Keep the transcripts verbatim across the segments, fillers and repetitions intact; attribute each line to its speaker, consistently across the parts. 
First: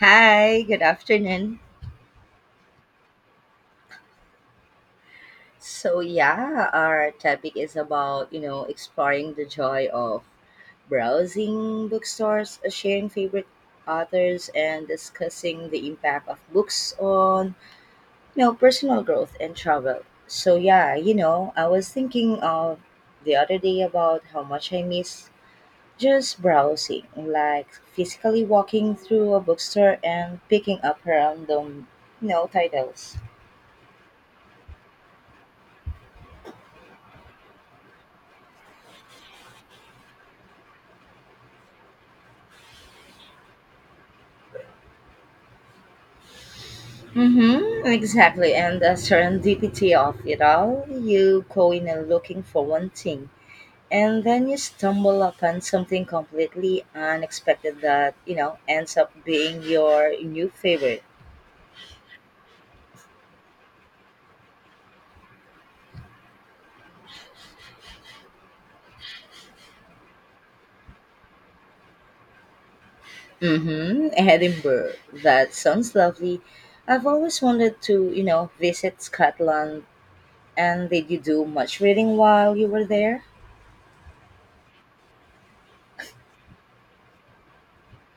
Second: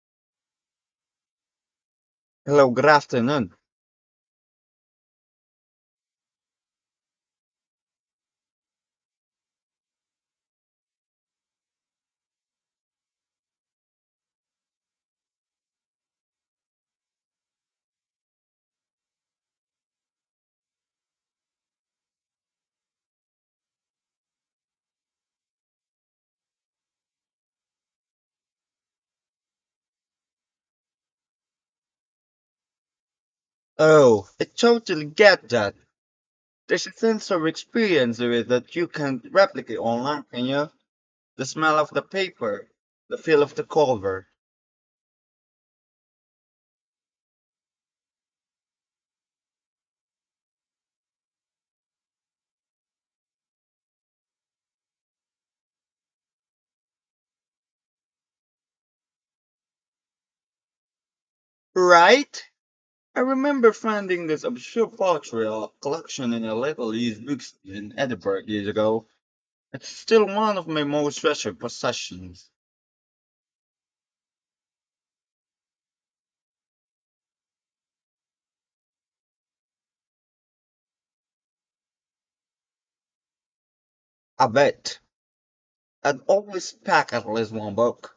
Speaker 1: Hi, good afternoon.
Speaker 2: Hello, good afternoon.
Speaker 1: So yeah, our topic is about, you know, exploring the joy of browsing bookstores, uh, sharing favorite authors and discussing the impact of books on, you know, personal growth and travel. So yeah, you know, I was thinking of the other day about how much I miss just browsing, like physically walking through a bookstore and picking up random, you know, titles.
Speaker 2: Oh, I totally get that. There's a sense of experience with it that you can replicate online, can you? The smell of the paper, the feel of the cover.
Speaker 1: Mm-hmm, exactly. And the serendipity of it all. You go in and looking for one thing, and then you stumble upon something completely unexpected that, you know, ends up being your new favorite.
Speaker 2: Right? I remember finding this obscure portrait collection in a little used bookstore in Edinburgh years ago. It's still one of my most treasured possessions.
Speaker 1: Mm-hmm, Edinburgh. That sounds lovely. I've always wanted to, you know, visit Scotland. And did you do much reading while you were there?
Speaker 2: I bet. I'd always pack at least one book.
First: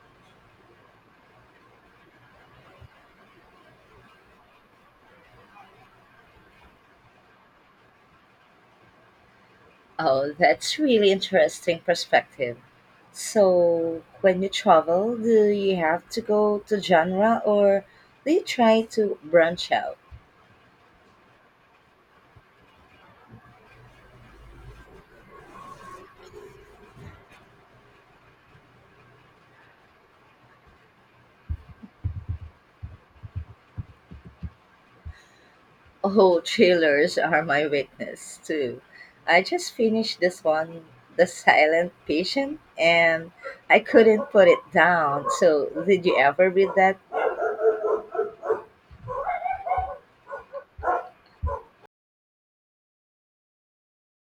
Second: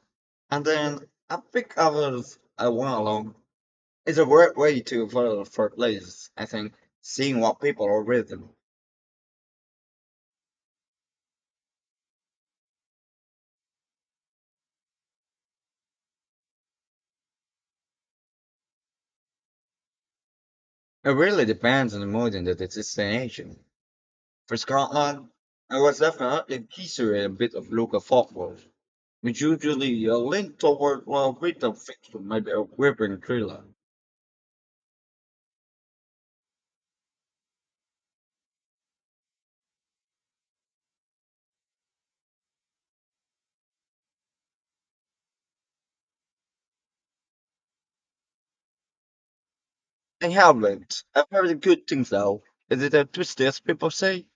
Speaker 2: And then I pick others I want along. It's a great way to follow for places, I think, seeing what people are reading.
Speaker 1: Oh, that's really interesting perspective. So, when you travel, do you have to go to genre or do you try to branch out?
Speaker 2: It really depends on the mood and the destination. For Scotland, I was definitely history and a bit of local folklore, which usually uh, lean toward well written fiction, maybe a gripping thriller.
Speaker 1: Oh, thrillers are my weakness too. I just finished this one, The Silent Patient, and I couldn't put it down. So, did you ever read that?
Speaker 2: In Hamlet, I've heard good things though. Is it a twist as people say?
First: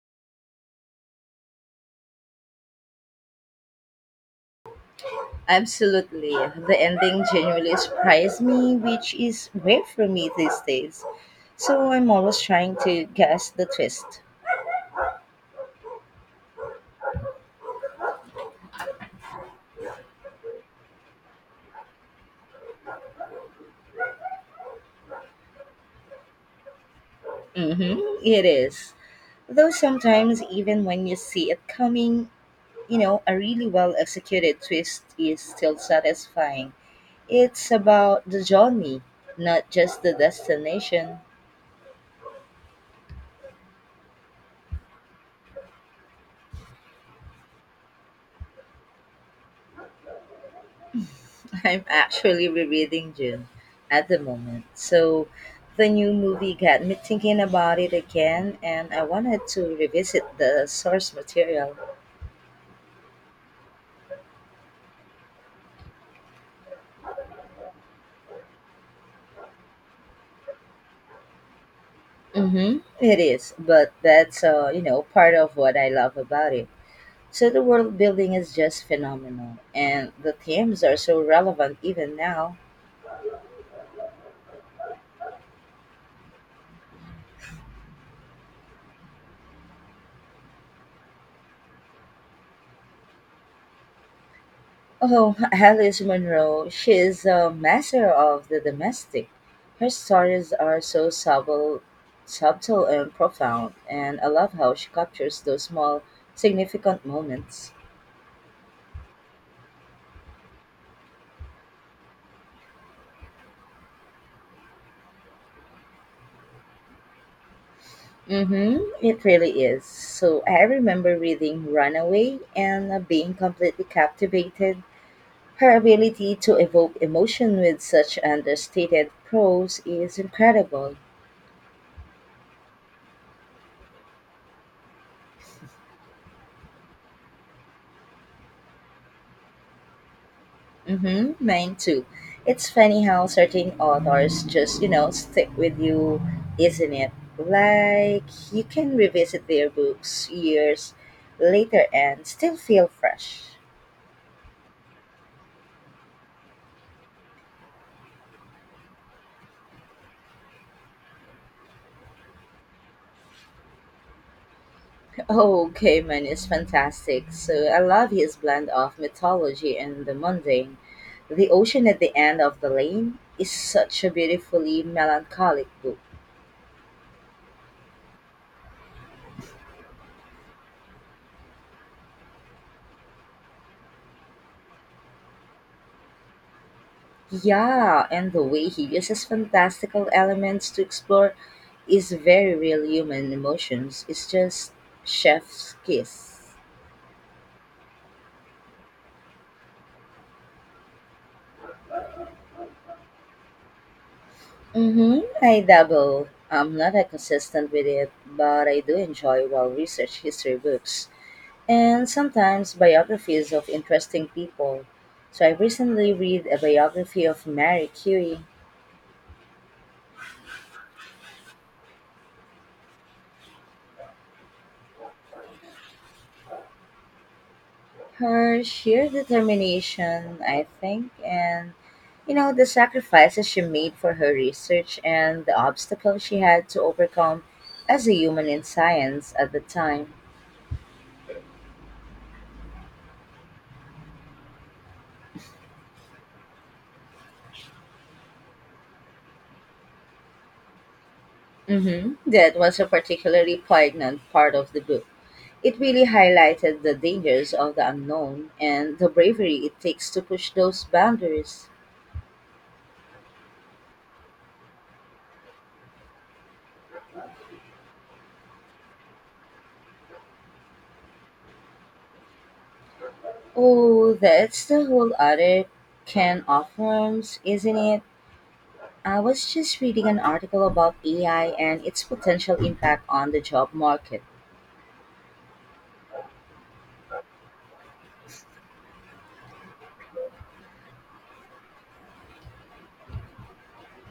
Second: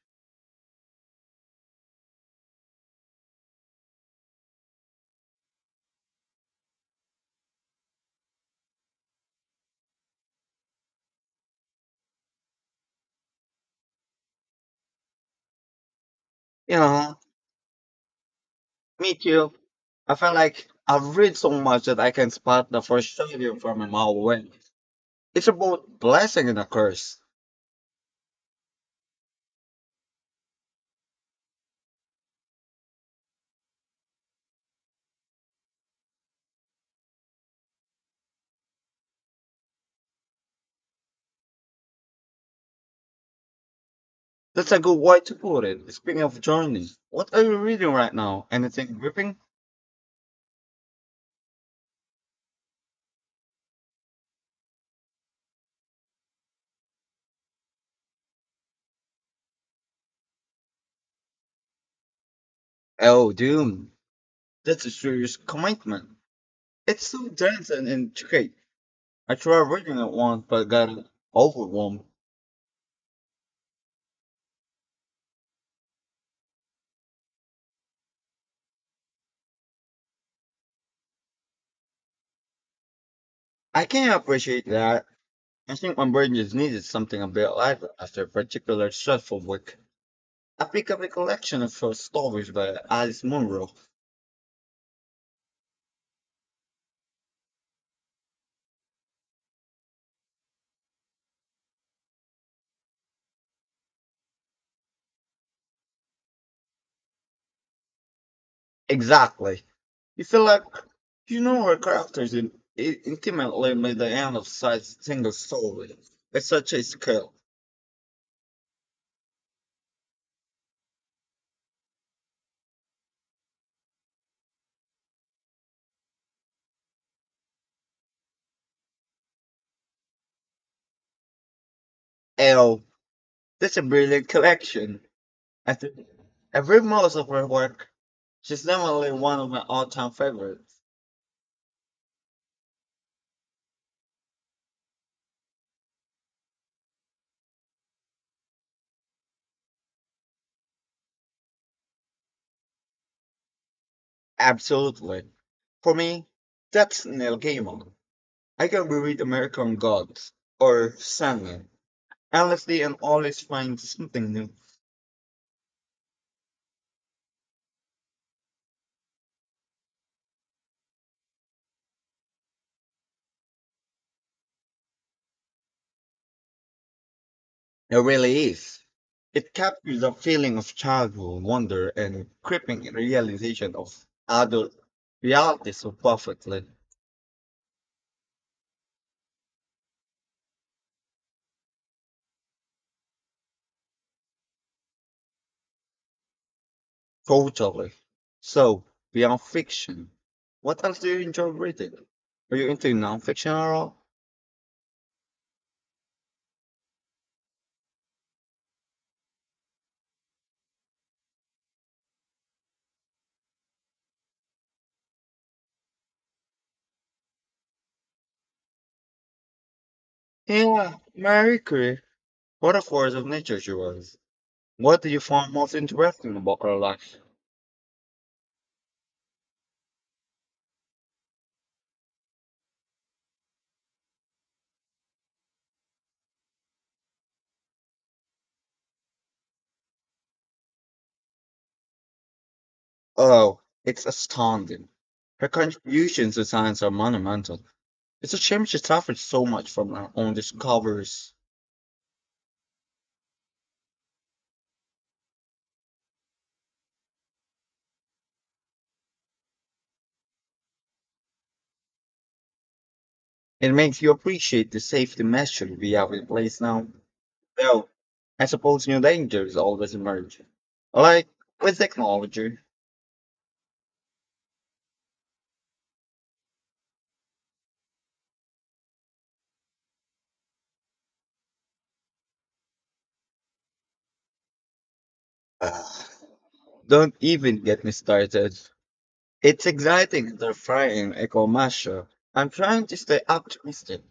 Speaker 1: Absolutely. The ending genuinely surprised me, which is rare for me these days. So I'm always trying to guess the twist.
Speaker 2: You know, me too. I feel like I've read so much that I can spot the first shade from a mile away. It's a both blessing and a curse.
Speaker 1: Mm-hmm, it is. Though sometimes, even when you see it coming, you know, a really well executed twist is still satisfying. It's about the journey, not just the destination.
Speaker 2: That's a good way to put it. Speaking of journey, what are you reading right now? Anything gripping?
Speaker 1: I'm actually rereading June at the moment. So the new movie got me thinking about it again, and I wanted to revisit the source material.
Speaker 2: Oh, Doom. That's a serious commitment. It's so dense and intricate. I tried reading it once but got overwhelmed.
Speaker 1: Mm-hmm. It is, but that's uh, you know part of what I love about it. So the world building is just phenomenal, and the themes are so relevant even now.
Speaker 2: I can appreciate that. I think my brain just needed something a bit lighter after a particular stressful week. I pick up a collection of short stories by Alice Munro.
Speaker 1: Oh, Alice Munro, she is a master of the domestic. Her stories are so subtle, subtle and profound, and I love how she captures those small, significant moments.
Speaker 2: Exactly. You feel like you know her characters in, i- intimately by the end of such single story at such a scale.
Speaker 1: Mm-hmm, it really is. So I remember reading Runaway and uh, being completely captivated. Her ability to evoke emotion with such understated prose is incredible.
Speaker 2: L, that's a brilliant collection. I think I've read most of her work. She's definitely one of my all-time favorites.
Speaker 1: Mhm, mine too. It's funny how certain authors just, you know, stick with you, isn't it? Like you can revisit their books years later and still feel fresh.
Speaker 2: Absolutely. For me, that's Neil Gaiman. I can reread American Gods or Sandman endlessly and always find something new.
Speaker 1: Oh, Gaiman is fantastic. So I love his blend of mythology and the mundane. The Ocean at the End of the Lane is such a beautifully melancholic book.
Speaker 2: It really is. It captures the feeling of childhood wonder and creeping realization of adult reality so perfectly.
Speaker 1: Yeah, and the way he uses fantastical elements to explore. It's very real human emotions. It's just chef's kiss.
Speaker 2: Totally. So, beyond fiction, what else do you enjoy reading? Are you into nonfiction at all?
Speaker 1: Mm-hmm. I dabble. I'm not that consistent with it, but I do enjoy well researched history books and sometimes biographies of interesting people. So I recently read a biography of Mary Curie.
Speaker 2: Yeah, Marie Curie. What a force of nature she was. What do you find most interesting about her life?
Speaker 1: Her sheer determination, I think, and you know, the sacrifices she made for her research and the obstacles she had to overcome as a human in science at the time.
Speaker 2: Oh, it's astounding. Her contributions to science are monumental. It's a shame she suffered so much from our own discoveries.
Speaker 1: Hmm, that was a particularly poignant part of the book. It really highlighted the dangers of the unknown and the bravery it takes to push those boundaries.
Speaker 2: It makes you appreciate the safety measures we have in place now. Though, I suppose new dangers always emerge. Like with technology.
Speaker 1: Oh, that's the whole other can of worms, isn't it? I was just reading an article about A I and its potential impact on the job market.
Speaker 2: Ah, don't even get me started. It's exciting and terrifying, Echo Masha. I'm trying to stay optimistic,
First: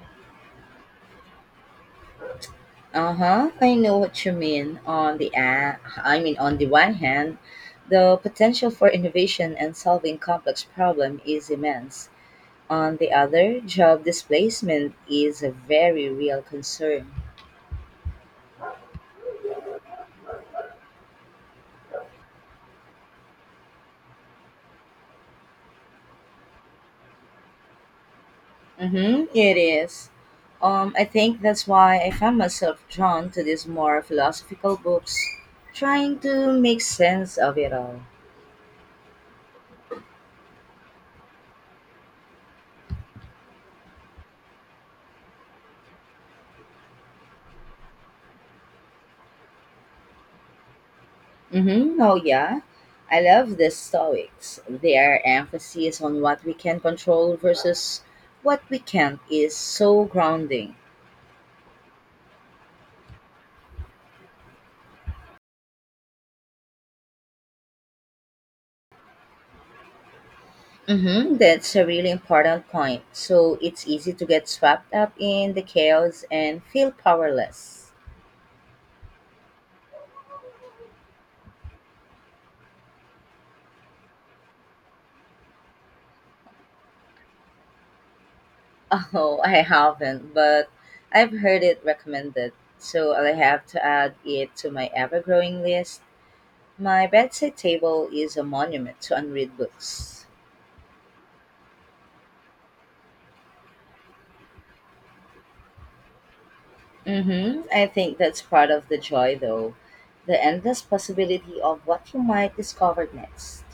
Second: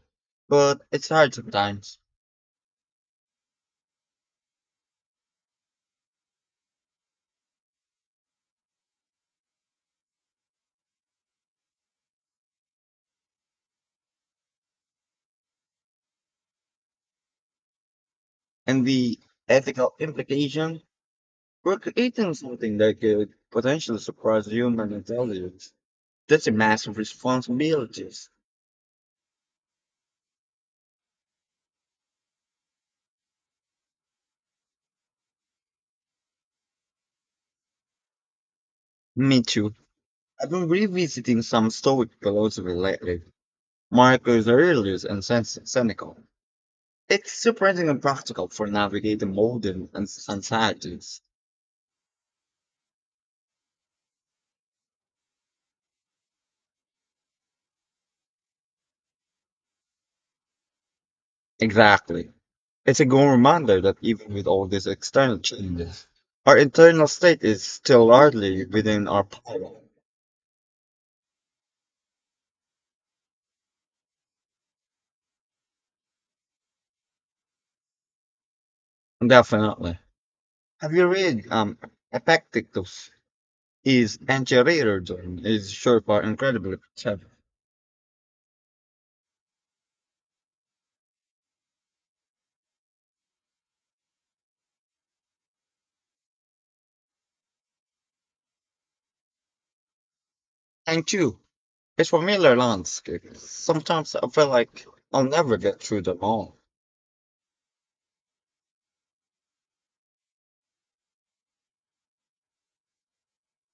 Speaker 2: but it's hard sometimes.
Speaker 1: Uh-huh. I know what you mean. On the a- I mean on the one hand, the potential for innovation and solving complex problem is immense. On the other, job displacement is a very real concern.
Speaker 2: And the ethical implication, we're creating something that could potentially surprise human intelligence. That's a massive responsibilities.
Speaker 1: Mm-hmm, it is. Um, I think that's why I found myself drawn to these more philosophical books, trying to make sense of it all.
Speaker 2: Me too. I've been revisiting some Stoic philosophy lately. Marcus Aurelius and Sen- Seneca. It's surprisingly practical for navigating modern ans- anxieties.
Speaker 1: Mm-hmm. Oh, yeah. I love the Stoics. Their emphasis on what we can control versus what we can't is so grounding.
Speaker 2: Exactly. It's a good reminder that even with all these external changes, our internal state is still largely within our power.
Speaker 1: Mm-hmm. That's a really important point. So it's easy to get swept up in the chaos and feel powerless.
Speaker 2: Definitely. Have you read um Epictetus? His Anti-Radar is sure for incredibly clever.
Speaker 1: Oh, I haven't, but I've heard it recommended. So I'll have to add it to my ever growing list. My bedside table is a monument to unread books.
Speaker 2: Thank you. It's familiar landscapes. Sometimes I feel like I'll never get through them all.
Speaker 1: Mm-hmm. I think that's part of the joy, though. The endless possibility of what you might discover next.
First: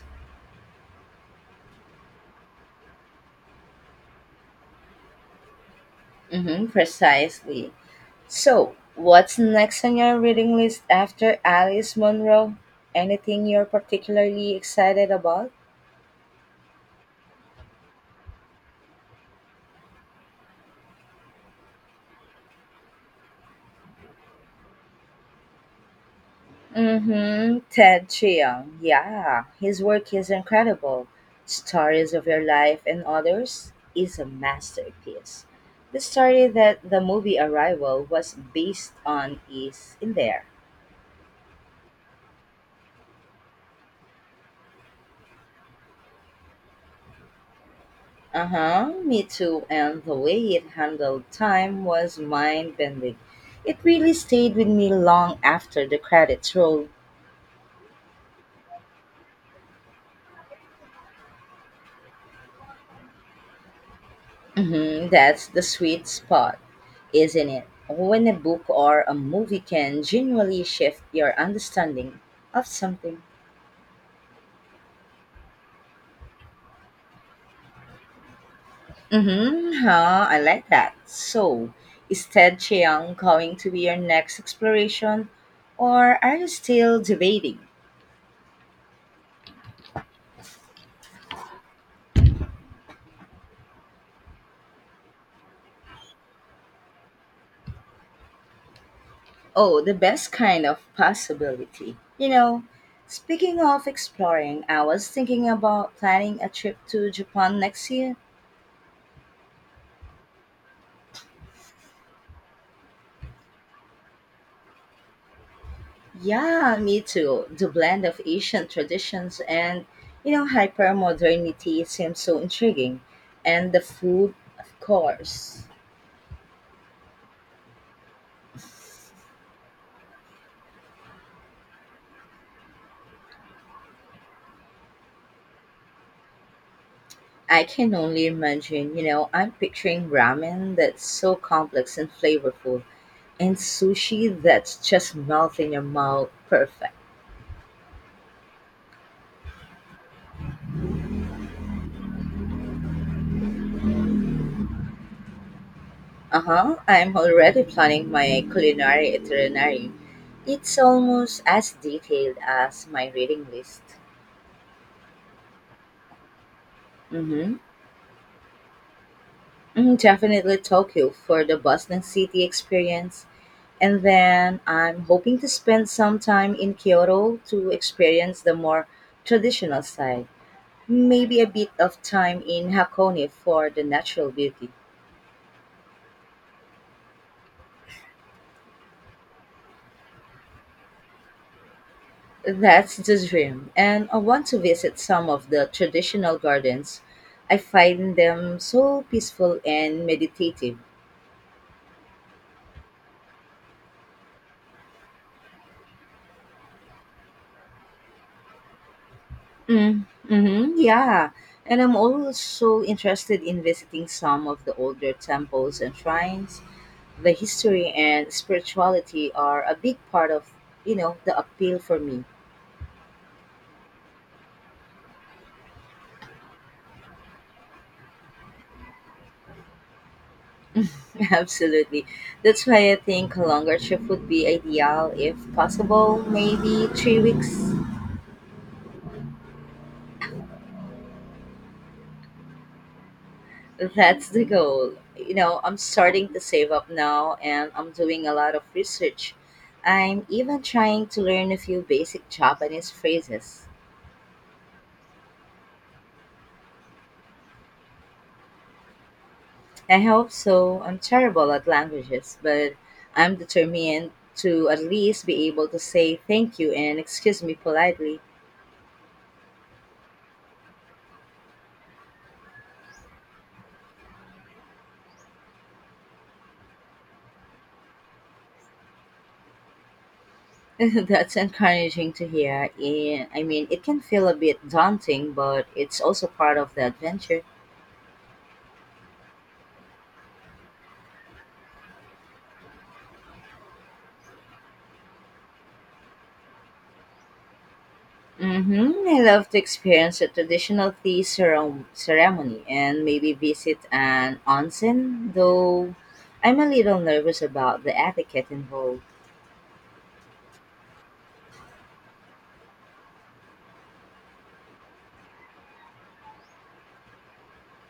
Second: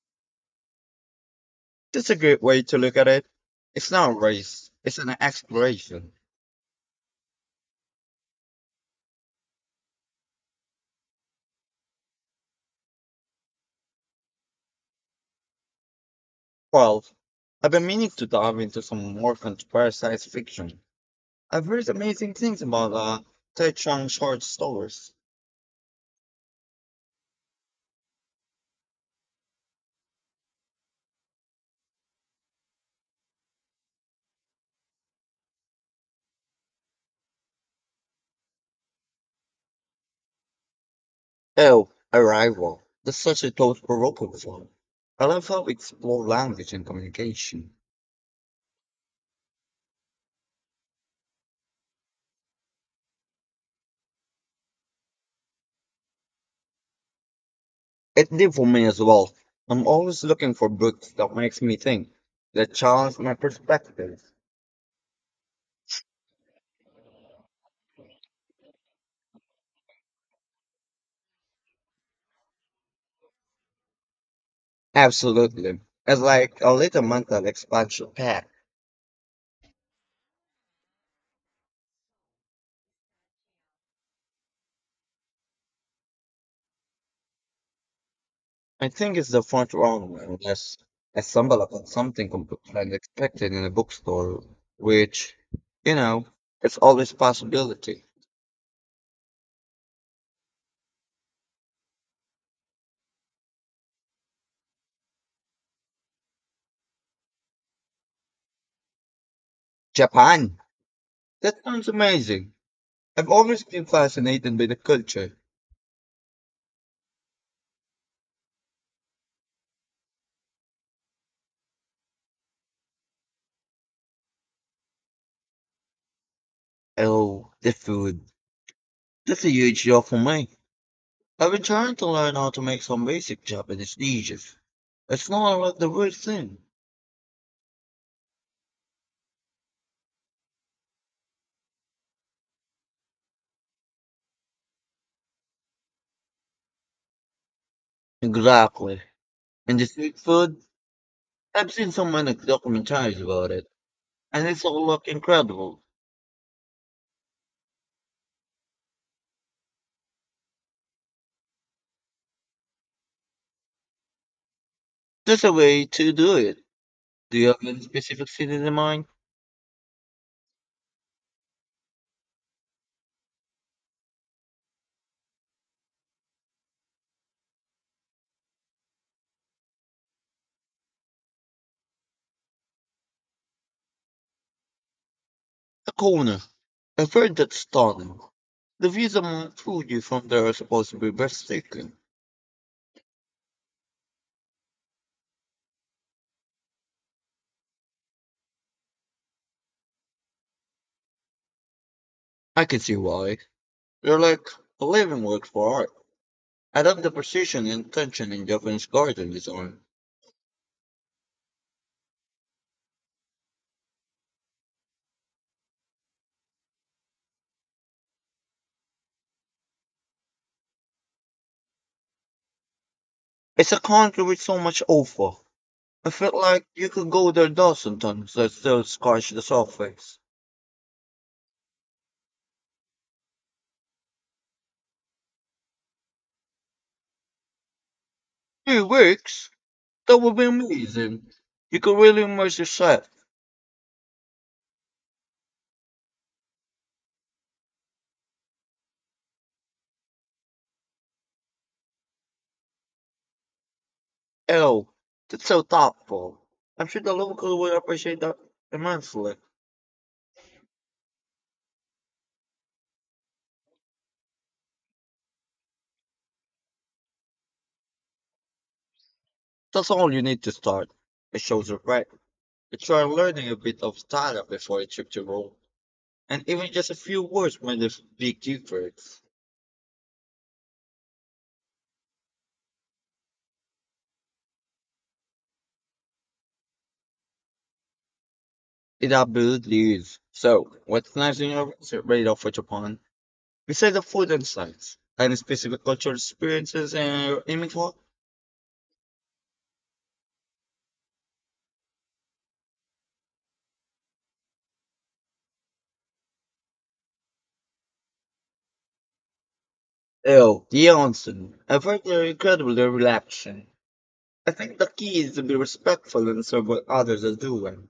Speaker 2: It's a great way to look at it. It's not a race, it's an exploration.
Speaker 1: Mm-hmm. Precisely. So, what's next on your reading list after Alice Munro? Anything you're particularly excited about?
Speaker 2: Well, I've been meaning to dive into some more contemporary science fiction. I've heard amazing things about uh, Tai Chang short stories.
Speaker 1: Mm-hmm. Ted Chiang. Yeah, his work is incredible. Stories of Your Life and Others is a masterpiece. The story that the movie Arrival was based on is in there.
Speaker 2: Oh, Arrival. That's such a thought provoking one. I love how we explore language and communication.
Speaker 1: Uh huh. Me too. And the way it handled time was mind bending. It really stayed with me long after the credits rolled.
Speaker 2: It did for me as well. I'm always looking for books that makes me think, that challenge my perspective.
Speaker 1: Mm-hmm. That's the sweet spot. Isn't it? When a book or a movie can genuinely shift your understanding of something.
Speaker 2: Absolutely. It's like a little mental expansion pack.
Speaker 1: Mm-hmm. Huh, I like that. So, is Ted Chiang going to be your next exploration, or are you still debating?
Speaker 2: I think it's the first one unless I stumble upon something completely unexpected in a bookstore, which, you know, it's always possibility.
Speaker 1: Oh, the best kind of possibility. You know, speaking of exploring, I was thinking about planning a trip to Japan next year.
Speaker 2: Japan! That sounds amazing. I've always been fascinated by the culture.
Speaker 1: Yeah, me too. The blend of ancient traditions and, you know, hypermodernity seems so intriguing. And the food, of course.
Speaker 2: Oh, the food. That's a huge draw for me. I've been trying to learn how to make some basic Japanese dishes. It's not like the weird thing.
Speaker 1: I can only imagine, you know, I'm picturing ramen that's so complex and flavorful, and sushi that's just melt in your mouth perfect.
Speaker 2: Exactly. And the street food, I've seen so many documentaries about it, and it's all look incredible.
Speaker 1: Uh huh. I'm already planning my culinary itinerary. It's almost as detailed as my reading list.
Speaker 2: There's a way to do it.
Speaker 1: Mm
Speaker 2: Do you
Speaker 1: hmm.
Speaker 2: have any specific city in mind?
Speaker 1: Mm, definitely Tokyo for the bustling city experience. And then I'm hoping to spend some time in Kyoto to experience the more traditional side. Maybe a bit of time in Hakone for the natural beauty.
Speaker 2: A corner. I've heard that's stunning. The views on Mount Fuji from there are supposed to be breathtaking.
Speaker 1: That's the dream. And I want to visit some of the traditional gardens. I find them so peaceful and meditative.
Speaker 2: I can see why. They're like a living work for art. I love the precision and tension in Japanese garden design.
Speaker 1: Mm, mm-hmm, yeah. And I'm also interested in visiting some of the older temples and shrines. The history and spirituality are a big part of, you know, the appeal for me.
Speaker 2: It's a country with so much offer. I feel like you could go there a dozen times and still scratch the surface.
Speaker 1: Absolutely. That's why I think a longer trip would be ideal if possible, maybe three weeks.
Speaker 2: Three weeks? That would be amazing. You could really immerse yourself.
Speaker 1: That's the goal. You know, I'm starting to save up now and I'm doing a lot of research. I'm even trying to learn a few basic Japanese phrases.
Speaker 2: Oh, that's so thoughtful. I'm sure the locals will appreciate that immensely.
Speaker 1: I hope so. I'm terrible at languages, but I'm determined to at least be able to say thank you and excuse me politely.
Speaker 2: That's all you need to start. It shows regret. You try learning a bit of Thailand before you trip to Rome, and even just a few words made a big difference.
Speaker 1: That's encouraging to hear. And I mean, it can feel a bit daunting, but it's also part of the adventure.
Speaker 2: It absolutely is. So, what's next in your research radar for Japan? Besides the food and sites, any specific cultural experiences and aiming for?
Speaker 1: Mm-hmm. I love to experience a traditional tea cere- ceremony and maybe visit an onsen, though I'm a little nervous about the etiquette involved.
Speaker 2: Oh, the onsen. I find they're incredibly relaxing. I think the key is to be respectful and serve what others are doing.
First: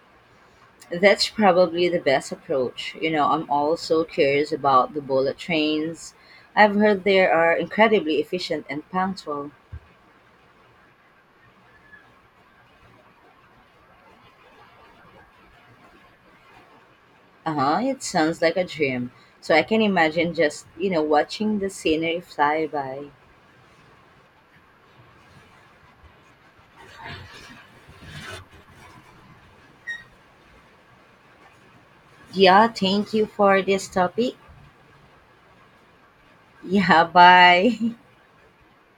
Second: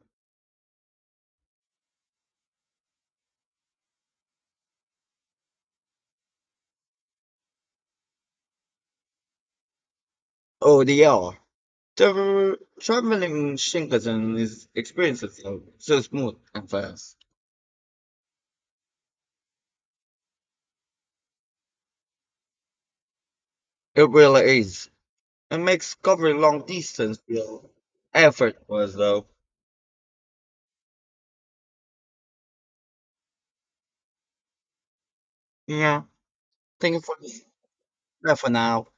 Speaker 1: That's probably the best approach. You know, I'm also curious about the bullet trains. I've heard they are incredibly efficient and punctual.
Speaker 2: Oh, they are. Travel, traveling Shinkansen is experiences though, so smooth and fast.
Speaker 1: Uh huh, it sounds like a dream. So I can imagine just, you know, watching the scenery fly by.
Speaker 2: It really is. It makes covering long distance feel effortless though.
Speaker 1: Yeah, thank you for this topic.
Speaker 2: Yeah, thank you
Speaker 1: Yeah,
Speaker 2: for this.
Speaker 1: bye.
Speaker 2: Bye for now.